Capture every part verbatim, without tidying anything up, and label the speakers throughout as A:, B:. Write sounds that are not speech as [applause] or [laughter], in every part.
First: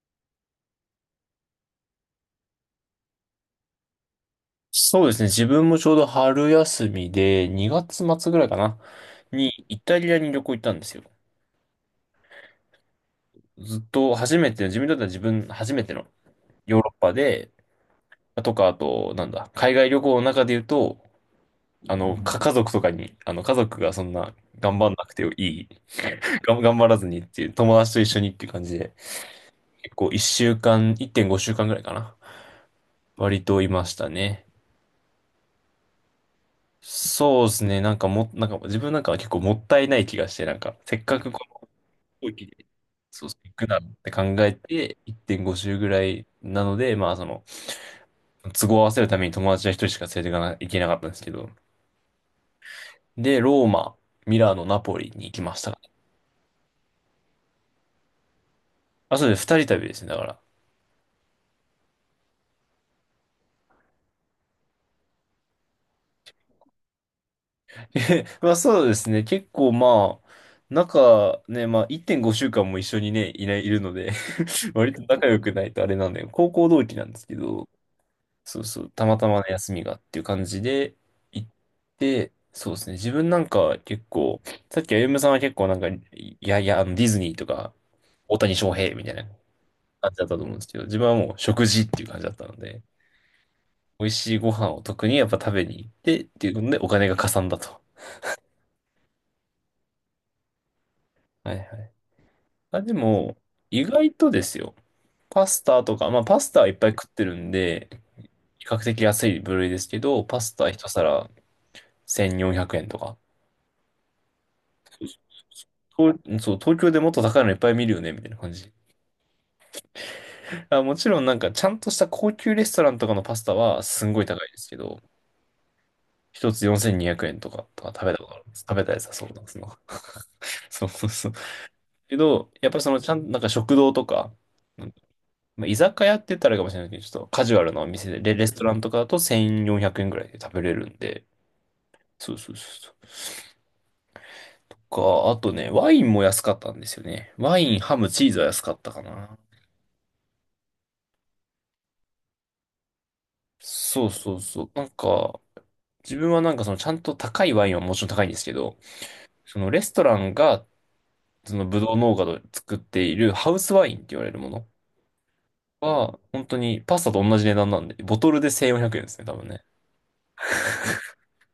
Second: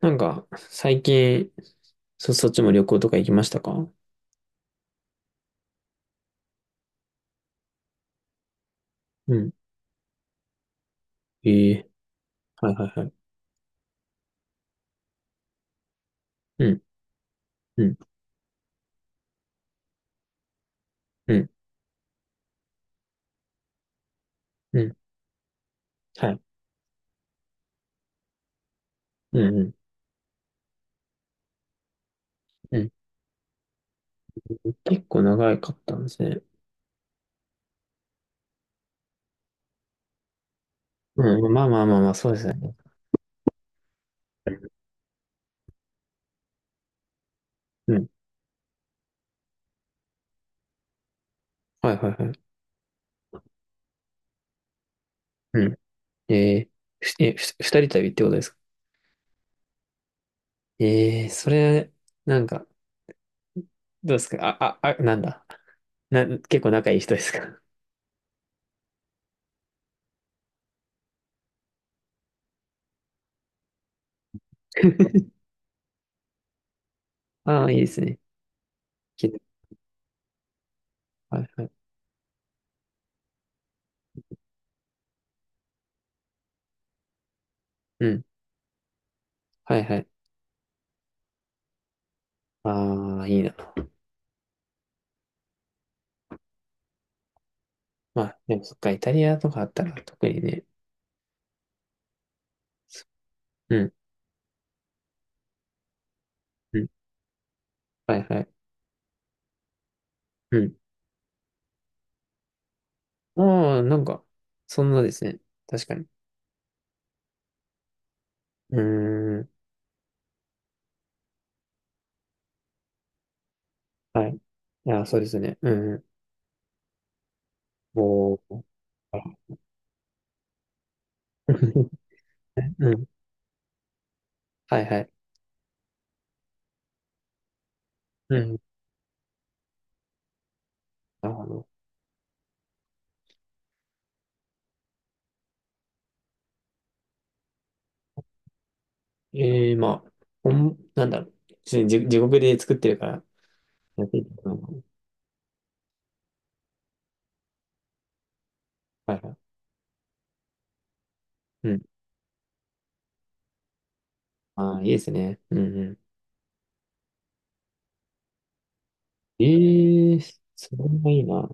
A: なんか、最近、そ、そっちも旅行とか行きましたか？
B: そうですね。自分もちょうど春休みで、にがつ末ぐらいかな、
A: う
B: に
A: ん。
B: イタリアに旅行行ったんですよ。
A: ええ、はいはいはい。
B: ずっと初めて、自分にとっては自分初めての
A: う
B: ヨー
A: ん、
B: ロッパで、
A: うん、
B: とか、あと、なんだ、海外旅行の中で言うと、
A: うん、
B: あの、か家族とかに、あの、家族がそんな頑
A: う
B: 張ん
A: ん。
B: なくていい、
A: はい。
B: [laughs] がん頑張らずにっていう、友達と一緒にっていう感じで、
A: うん、うん、
B: 結構いっしゅうかん、いってんごしゅうかんぐらいかな。
A: うん。
B: 割といましたね。
A: 結構長かったんですね。
B: そうですね。なんかも、なんか自分なんかは結構もったいない気がして、なんか、せっかくこ
A: うん、まあまあまあまあ、
B: 飛
A: そう
B: 行
A: で
B: 機
A: す
B: で、
A: ね。
B: そうそう、行くなって考えて、いってんご周ぐらいなので、まあその、
A: うん。
B: 都合を合わせるために友達は一人しか連れていかな、い行けなかったんですけど。
A: はいはいはい。
B: で、ローマ、ミラノ、ナポリに行きまし
A: う
B: た
A: ん。
B: かね。
A: ええ、ふえ、ふ、二人旅ってことですか？
B: あ、そうです。ふたりたびですね、だから。
A: ええ、それ、なんか、どうですか、あ、あ、あ、なんだ。な、結構仲いい人ですか？
B: [laughs] えまあそうですね。結構まあ、仲ね、まあいってんごしゅうかんも一緒にね、いない、いるので [laughs] 割と仲良
A: [laughs]
B: くないとあれなんで、高校同期なんですけ
A: あ
B: ど、
A: あ、いいですね。
B: そうそう、たまたま
A: き、
B: の休みがっていう感じで
A: は
B: 行っ
A: いはい。
B: て、そうですね、自分なんか結構、さっき歩夢さんは結構なんか、いやいや、あのディズニーとか、
A: うん。
B: 大谷翔平みたいな
A: はいはい。
B: 感じだったと思うんですけど、自分はもう食事っていう感じだったので、
A: ああ、いいな。
B: 美味しいご飯を特にやっぱ食べに行ってっていうのでお金がかさんだと。
A: まあ、でもそっか、イタリアとかあったら特にね。
B: はいはい。あ、でも、
A: う
B: 意
A: ん
B: 外とですよ、パスタとか、まあパスタはいっ
A: う
B: ぱ
A: ん。
B: い食ってるんで、
A: はいはい。
B: 比較的安い部類ですけど、パス
A: う
B: タ
A: ん。
B: ひとさらせんよんひゃくえんとか。
A: ああ、なんか、そんなですね。確かに。
B: 東そう、東京でもっと高いのいっぱい見るよね、みたいな感じ。
A: うーん。
B: あ、もちろんなんか、ちゃんとした高級レストランとかのパスタはすんごい
A: はい。い
B: 高いですけど、
A: や、そうですね。うん。
B: 一つよんせんにひゃくえんとか、とか食べたこと
A: お
B: あるんです。
A: ー。
B: 食べたやつは
A: あ。
B: そうなんですの。[laughs] そうそうそう。
A: [laughs]
B: けど、やっぱり
A: う
B: その、
A: ん。
B: ちゃん、なんか食堂とか、
A: は
B: う
A: い
B: ん
A: はい。
B: まあ、居酒屋って言ったらあれかもしれないけど、ちょっとカジュアルなお店で、レ、
A: う
B: レス
A: ん。
B: トランとかだとせんよんひゃくえんぐらいで食べれるんで、
A: なるほど。
B: そうそうそうそう。とか、あとね、ワインも安かったんですよね。ワイン、ハム、チーズは安かったかな。
A: ええ、まあ、ほん、なんだろう。ちょっと地地獄で作ってるから、や
B: そ
A: っ
B: う
A: ていいか
B: そうそう。なんか、自分はなんかそのちゃんと高いワインはもちろん高いんですけど、
A: な。はいはい。
B: そのレストランがその
A: う
B: ブ
A: ん。
B: ドウ農家で作っているハウスワインって言われるもの
A: ああ、いいですね。うんうん。
B: は、本当にパスタと同じ値段なんで、ボトルでせんよんひゃくえんですね、多分ね。
A: ええ、それもいいな。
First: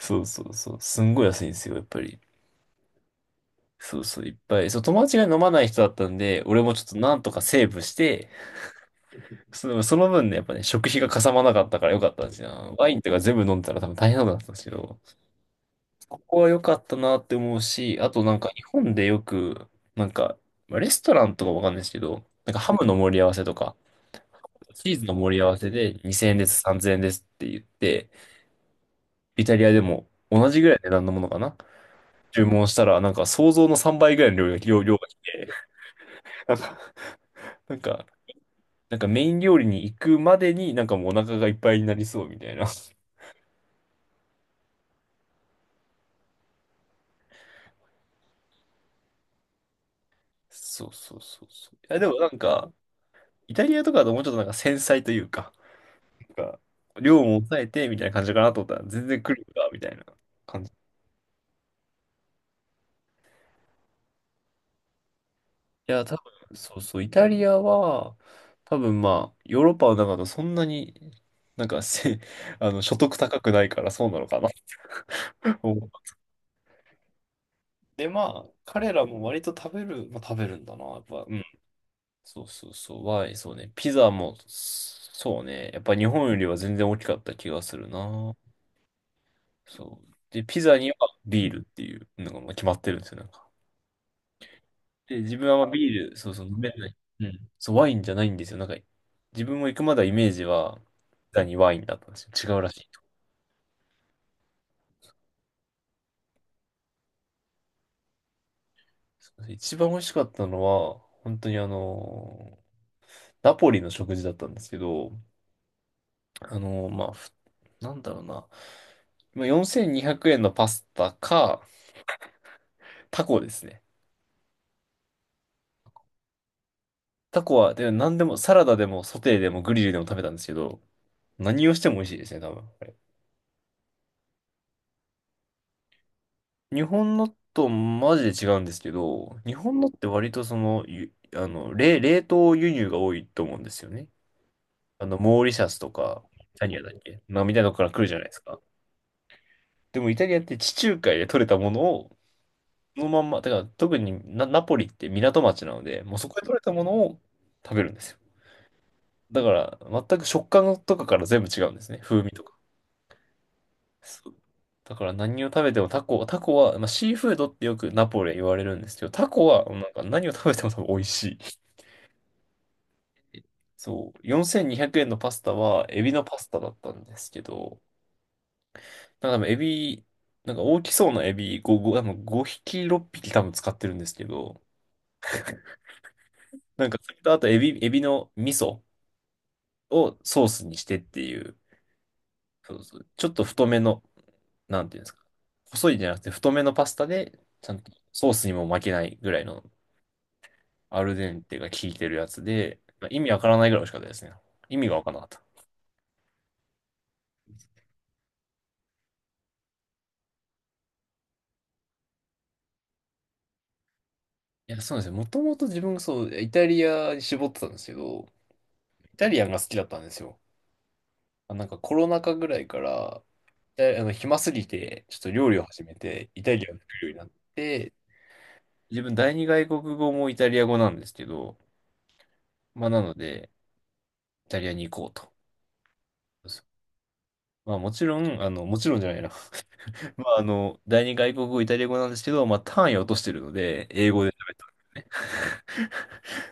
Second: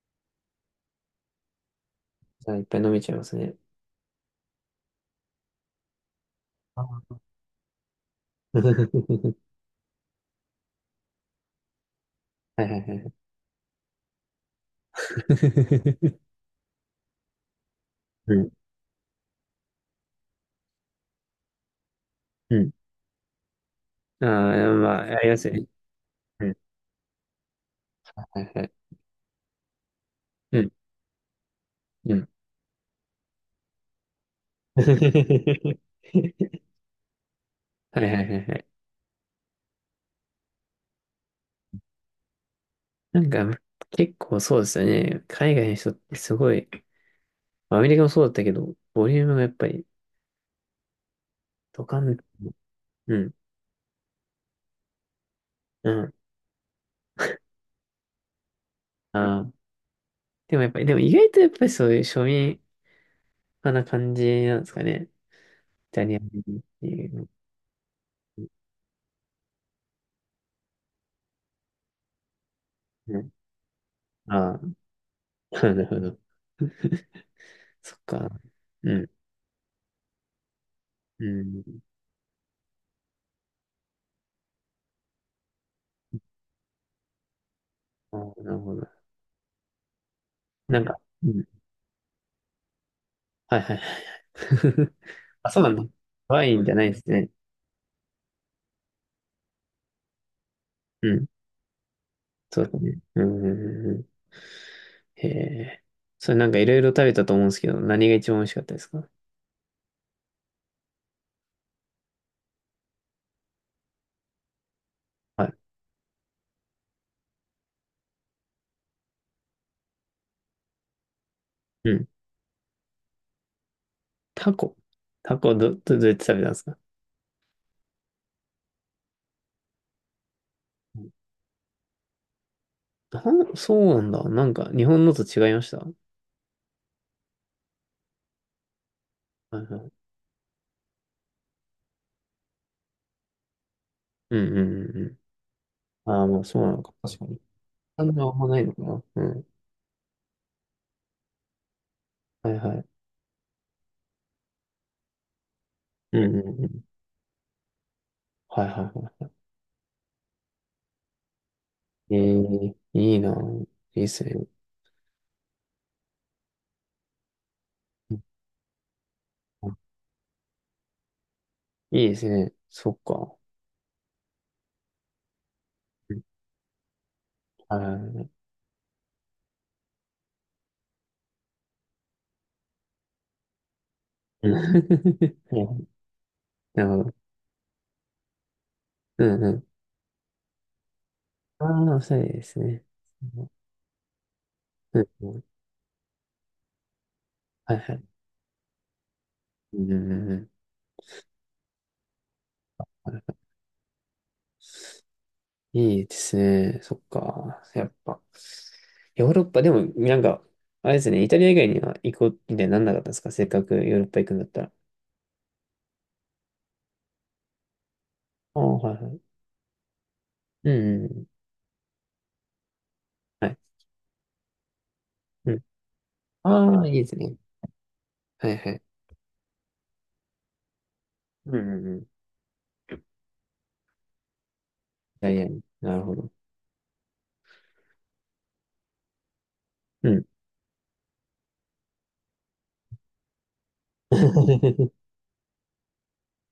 B: そうそうそう。すんごい安いんですよ、やっぱり。
A: じゃあ、いっぱい飲めちゃいますね。
B: そうそう、いっぱい。そう、友達が飲まない人だったんで、俺もちょ
A: あ
B: っと
A: あ。
B: な
A: [laughs]
B: んとかセーブして、
A: は
B: その、その分ね、やっぱね、食費がかさまなかったからよかったんです
A: いはい
B: よ。
A: はい
B: ワ
A: は
B: インと
A: い。
B: か全部飲んでたら多分大変なことだったんですけど、こ
A: [laughs]
B: こは良かったなって思うし、あとな
A: う
B: んか
A: ん。
B: 日本でよく、なんか、まあレストランとかわかんないですけど、なん
A: う
B: かハ
A: ん。
B: ムの盛り合わせとか、
A: ああ、ま
B: チー
A: あ、
B: ズの
A: あり
B: 盛
A: ま
B: り合
A: すよ
B: わ
A: ね。
B: せでにせんえんで
A: うん、
B: す、さんぜんえんですって言って、
A: はいはい。
B: イタリアでも同
A: う
B: じぐ
A: ん、
B: らいの値段のものかな
A: うん。
B: 注文したら、なんか想像のさんばいぐらいの量が、量、量が来て、
A: [laughs]
B: なんか、なん
A: はい
B: か、
A: はいはいはい。
B: なんかメイン料理に行くまでになんかもうお腹がいっぱいになりそうみたいな。
A: なんか、結構そうですよね。海外の人ってすごい、まあアメリカもそうだったけど、ボリュームがやっぱり、
B: そうそうそうそう。い
A: ド
B: や
A: カ
B: でも
A: ン、
B: なんか、
A: うん、
B: イタリアとかだともうちょっとなんか繊細というか、
A: うん。
B: か、量も抑えてみたいな感じかなと思ったら、全然来
A: あ
B: る
A: あ。
B: んだ、みたいな
A: でも
B: 感
A: や
B: じ。
A: っ
B: い
A: ぱり、でも意外とやっぱりそういう庶民派な感じなんですかね。イ
B: や、
A: タ
B: 多
A: リアンっ
B: 分、そう
A: て
B: そう、
A: い
B: イ
A: う
B: タ
A: の。
B: リアは、多分まあ、ヨーロッパの中だそんなに、なんかせ、[laughs] あの、所得
A: うん、
B: 高くないからそうなのかな。
A: ああ、
B: [laughs] う
A: [laughs] な
B: ん。
A: るほど。[laughs] そっ
B: で、ま
A: か。
B: あ、彼
A: う
B: ら
A: ん、
B: も割と食べる、まあ、食べるんだな、やっぱ、
A: う
B: うん。
A: ん。
B: そうそうそう、はい、そうね。ピザも、そうね。やっぱ日本よりは全然大きかった気がする
A: あ
B: な。
A: あ、なるほど。
B: そう。で、ピザ
A: なん
B: には
A: か、うん。
B: ビールっていうのがまあ決まってるんですよ、なんか。
A: はいはいはいはい。[laughs]
B: で、自分
A: あ、
B: は
A: そう
B: まあ
A: なんだ。
B: ビール、そうそ
A: ワ
B: う、飲
A: イン
B: め
A: じゃな
B: な
A: い
B: い。
A: です
B: う
A: ね。
B: ん。そう、ワインじゃないんですよ。なんか、自分も行くまではイメージは、
A: うん。
B: ザにワインだったんですよ。違う
A: そ
B: ら
A: う
B: し
A: だ
B: い
A: ね。
B: と。
A: うん。うんうん、へえ。それなんかいろいろ食べたと思うんですけど、何が一番美味しかったですか？
B: 一番美味しかったのは、本当にあのナポリの食事だったんですけど、
A: はい。
B: あのまあ、ふなんだろうな。まあよんせんにひゃくえんのパスタか、
A: うん。
B: タコですね。
A: タコ。タコど、ど、どうやって食べたんですか？
B: タコは、で、何でも、サラダでも、ソテーでも、グリルでも食べたんですけど、何をしても美味しいですね、多分。
A: なん、そうなんだ。なんか日本のと違いました？は
B: 日本のとマジで違うんですけど、日
A: い
B: 本
A: は
B: のっ
A: い。
B: て割とその、ゆあの、冷、冷凍輸入が多いと思うんですよね。
A: うんうんうん
B: あの、
A: う
B: モーリシャスと
A: ん。あ
B: か、
A: あ、まあ
B: イ
A: そう
B: タ
A: な
B: リア
A: の
B: だ
A: か。
B: っ
A: 確
B: け
A: かに。
B: まあ、みたいなとこから来る
A: 感
B: じゃな
A: 情
B: い
A: は
B: で
A: あん
B: す
A: まな
B: か。
A: いのかな。うん。
B: でもイタリアって地中海で取れたものを、
A: はいはい。
B: そのまんま、だから特にナ、ナポリって港町なので、も
A: う
B: う
A: ん
B: そこ
A: う
B: で取れ
A: んう
B: たも
A: ん。
B: のを食べるんですよ。
A: はいはいは
B: だから、全く食感とかから全部違うんですね。
A: い。え
B: 風味とか。
A: え、いいな。いいです
B: そう
A: ね。
B: だから何を食べてもタコ、タコは、まあ、シーフードってよくナ
A: う
B: ポレ言われるんですけど、タコは
A: ん、
B: なんか何を食べても多分美味しい。
A: いいですね。そっか。
B: そう、よんせんにひゃくえんのパスタはエビ
A: う
B: の
A: ん、
B: パスタだったんですけ
A: は
B: ど、
A: いはいはい。
B: なんか多分エビ、なんか大きそうなエビ5、5、多分ごひき、ろっぴき多分使ってるんですけ
A: う
B: ど、
A: ん。 [laughs] な
B: な
A: る
B: んか
A: ほ
B: そ
A: ど。
B: れとあとエビ、エビの味噌
A: うんうん、
B: をソースにしてっていう、
A: ああ、そうです
B: そう
A: ね。
B: そう、ちょっ
A: う
B: と
A: ん、
B: 太めの、なんてい
A: う
B: うんですか、
A: ん、
B: 細いじゃなくて太めのパスタで、ちゃ
A: はい
B: んと
A: はい。
B: ソースにも負けないぐらいの
A: うんうんうん、
B: アルデンテが効いてるやつで、まあ意味わからないぐらい美味しかったですね。意味がわからなかった。
A: いいですね。そっか。やっぱ。ヨーロッパ、でも、なんか、あれですね、イタリア以外には行こうみたいになんなかったんですか？せっかくヨーロッパ行くんだった
B: い
A: ら。
B: や、そうなんですよ。もともと自分がそう、イタリアに絞ってたんですけど、
A: ああ、はいは
B: イ
A: い。
B: タリアンが好きだったんですよ。
A: うんうんうん。
B: あなんかコロナ禍ぐらいから、
A: はい。
B: イタリあの、暇すぎて、ちょっと料
A: う
B: 理
A: ん。
B: を始めて、イタリアンを
A: ああ、い
B: 作
A: い
B: る
A: で
B: よう
A: す
B: になっ
A: ね。
B: て、
A: はいはい。
B: 自分第二外国語もイタリア語なんですけ
A: う
B: ど、
A: んうんうん。イ
B: まあなので、イタリアに行こう
A: タ
B: と。
A: リアに。なるほど。
B: まあもちろん、あの、もちろんじゃないな。
A: う
B: [laughs] ま
A: ん。
B: ああの、だいにがいこくごイタリア語なんですけど、まあ単位を落としてるので、英語で。
A: [laughs] そ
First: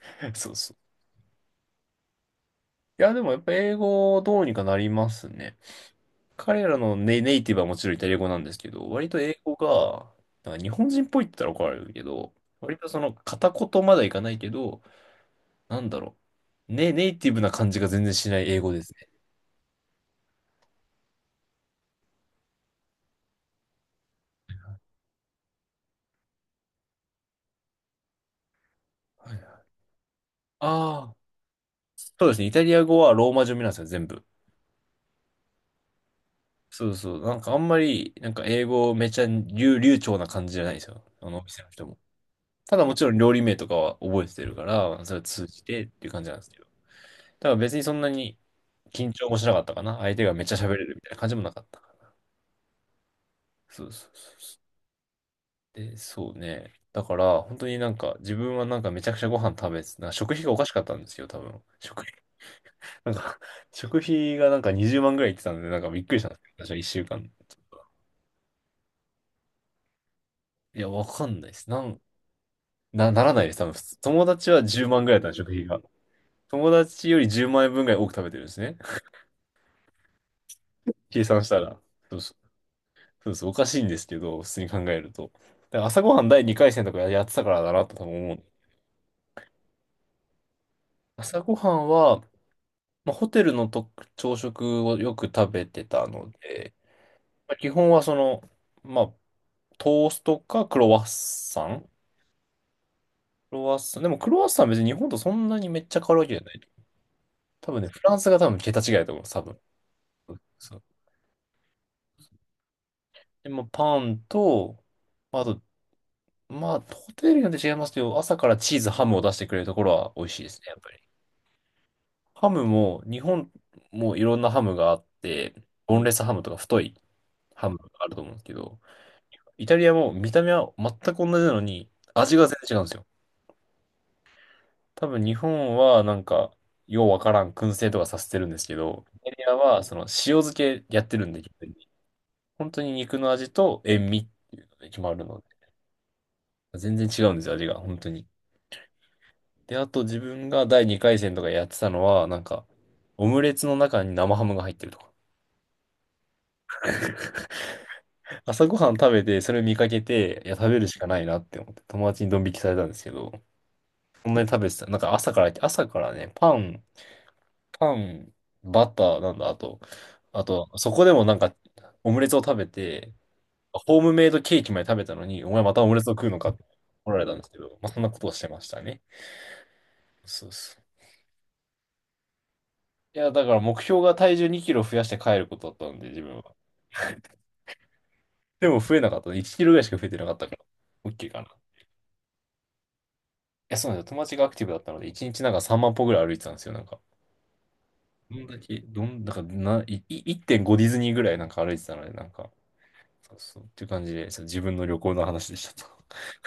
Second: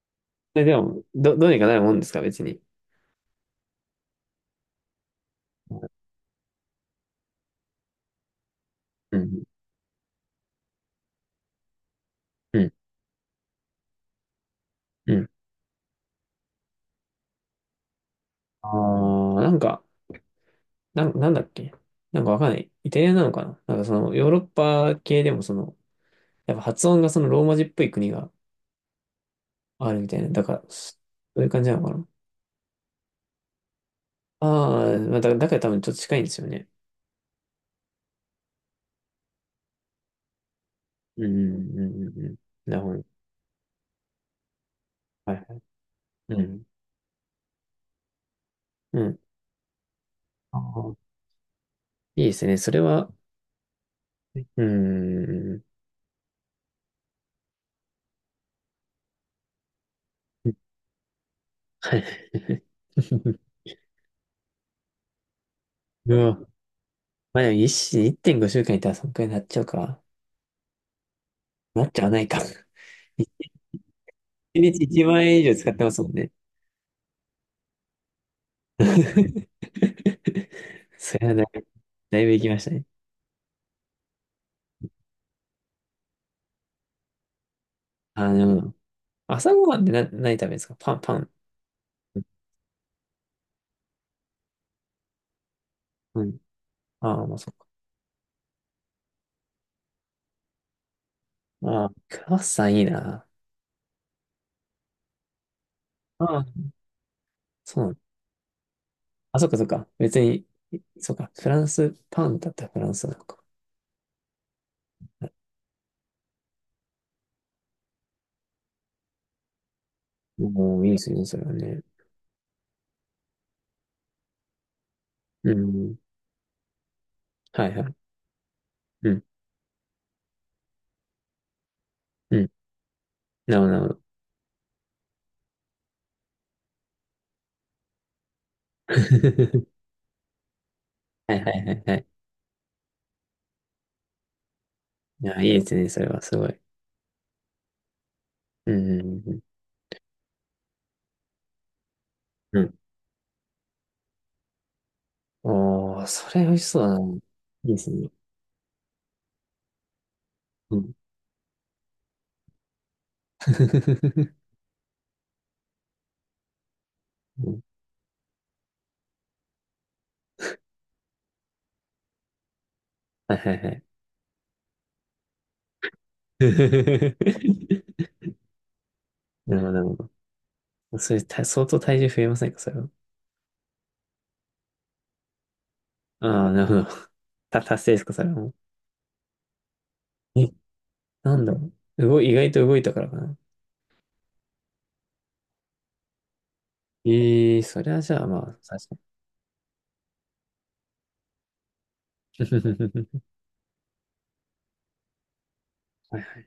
B: [laughs] そう
A: れ
B: そ
A: で
B: う。
A: も、ど、どうにかなるもんですか別に。
B: いや、でもやっぱ英語どうにかなりますね。
A: う
B: 彼らのネ、ネイティブはもちろんイタリア語なんですけど、割と英
A: ん。
B: 語が、なんか日本人っぽいって言ったら怒られるけど、
A: うん。
B: 割とその片言まではいかないけど、
A: うん。
B: なんだろう。ね、ネイティブな感じが全然しない英
A: あ
B: 語ですね。
A: あ、なんか、なん、なんだっけ。なんかわかんない。イタリアなのかな、なんかそのヨーロッパ系でもその、やっぱ発音がそのローマ字っぽい国が
B: はい、
A: あるみたいな。だから、そ
B: ああ、
A: ういう感じなのかな。
B: そうですね。イタリア語はローマ字読みなんですよ、全部。
A: ああー、まあだ、だから多分ちょっと近いんですよね。
B: そうそう。なんかあんまり、なんか英語めちゃ流、流暢な感じじゃないんですよ。
A: う
B: あ
A: ん、
B: のお
A: う
B: 店の
A: ん、う
B: 人も。
A: ん、うん。うん、な
B: た
A: る
B: だ
A: ほ
B: もち
A: ど。
B: ろん料理名とかは覚えてるから、それ
A: はいは
B: 通
A: い。
B: じてっていう感じなん
A: う
B: ですけ
A: ん、
B: ど。だから別にそんなに
A: う
B: 緊
A: ん。
B: 張もしなかったかな。相手がめっちゃ
A: あ
B: 喋れ
A: あ、
B: るみたいな感じもなかったから。
A: いいですね。それは、
B: そうそうそうそ
A: う
B: う。
A: ん。
B: で、そうね。だから、本当になんか、自分はなんかめちゃくちゃご飯食べて、なんか食費がおかしかったんですよ、多分。
A: は
B: 食
A: い。
B: 費、なん
A: [laughs]
B: か食費がなんかにじゅうまんぐらいいってたんで、なんかびっ
A: う
B: くりしたん
A: わ。
B: ですけど、私はいっしゅうかん。
A: まあでも一いってんごしゅうかんいたらそんくらいになっちゃうか。
B: いや、わかんないです。な
A: なっ
B: ん、
A: ちゃわないか。[laughs]
B: な、ならないです、多分。普通友達
A: 1
B: は
A: 日
B: 10
A: 1
B: 万ぐらい
A: 万
B: だった
A: 円以
B: 食
A: 上
B: 費
A: 使っ
B: が。
A: てますもんね。
B: 友達よりじゅうまん円分ぐらい多く食べてるんですね。
A: [laughs]
B: [laughs]
A: [laughs] そ
B: 計
A: れはだ
B: 算
A: い
B: した
A: ぶ、
B: ら。そ
A: だ
B: う
A: いぶ
B: そう。
A: 行きましたね。
B: そうそう、おかしいんですけど、普通に考えると。だから朝ごはんだいにかい戦とかやってたからだなと多分
A: あ
B: 思う。
A: の、朝ごはんってな、何食べるんですか？パン、パン。
B: 朝ごはんは、まあ、ホテルのと朝食をよく食べてた
A: う
B: の
A: ん。
B: で、
A: ああ、まあ、そ
B: ま
A: っ
B: あ、
A: か。
B: 基本はその、まあ、トーストかクロワッサン
A: あ
B: ク
A: あ、クロワッサンいいな。
B: ロワッサン。でもクロワッサンは別に日本とそんなにめっちゃ変わるわけ
A: あ
B: じゃ
A: あ、
B: ない。多分
A: そう
B: ね、
A: なの。
B: フランスが多分桁違いだと思う、
A: あ、
B: 多
A: そっか
B: 分。
A: そっか。別に、
B: そう。
A: そっか。フランス、パンだったらフランスなのか。
B: で、まあ、パンと、まあと、まあ、ホテルによって違いますけど、朝からチーズ、ハムを出してくれるところは美味しいですね、や
A: も
B: っ
A: う
B: ぱ
A: いいで
B: り。
A: すね、それはね。
B: ハムも、日本もいろんなハムがあっ
A: う
B: て、
A: ん。
B: ボンレスハムとか太い
A: は
B: ハ
A: い
B: ムが
A: はい。
B: あると思うんですけど、
A: うん。
B: イタリアも見た目は全く同じなのに、
A: う
B: 味が
A: ん。
B: 全然違うんですよ。
A: なるほど、なるほど。
B: 多分日本はなんか、ようわからん燻製とかさせてるんですけど、イタリア
A: [laughs]
B: はその塩漬けやってるん
A: は
B: で、
A: い
B: 基
A: は
B: 本
A: い
B: 的
A: はい
B: に
A: はい。
B: 本当に肉の味と塩味っていうのが決まる
A: いや、
B: の
A: いいですね、それは、すごい。
B: で、全然違うんですよ、味が、本当に。
A: うん。うんうん
B: で、あと自分がだいにかい戦とかやってたのは、なん
A: う
B: か、
A: ん、
B: オムレツの中に生ハムが入ってるとか。
A: おー、それ美味しそうだな。いいですね。
B: 朝ごはん食べて、それ見かけて、いや、食
A: う
B: べる
A: ん。
B: しかないなって思って、友達にドン引きされたんですけど、
A: [laughs]
B: そんなに食べてた。なんか朝から、朝からね、パン、パン、バター、なんだ、あと、あと、そこでもなんか、オムレツを食べて、
A: はいはいはい。
B: ホームメイドケーキまで食べたのに、お前またオムレツを食うのかって怒られたんですけど、まあ、そん
A: [laughs]
B: なことをしてましたね。
A: なるほど、なるほ
B: そうそう。
A: ど。それ、た、相当体重増えませんか、それは。
B: いや、だから目標が体重にキロ増やして帰ることだったんで、自分
A: ああ、
B: は。
A: なるほど。[laughs] た、達成ですか、それはもう。
B: でも増えなかったね。いちキロぐらいしか増えてなかった
A: え、
B: から、OK
A: な
B: か
A: ん
B: な。
A: だ
B: い
A: ろう。動い、意外と動いたからかな。
B: や、そうなんですよ。友達がアクティブだったので、いちにちなんかさんまん歩ぐらい歩いてたんですよ、なんか。
A: ええー、それはじゃあ、
B: ど
A: まあ、
B: んだけ、
A: 確かに。
B: どん、だからな、い、いいってんごディズニーぐらいなんか歩いてたので、なんか、そうそう。っていう感じで、そう自分の旅行の話でしたと。
A: [laughs] はい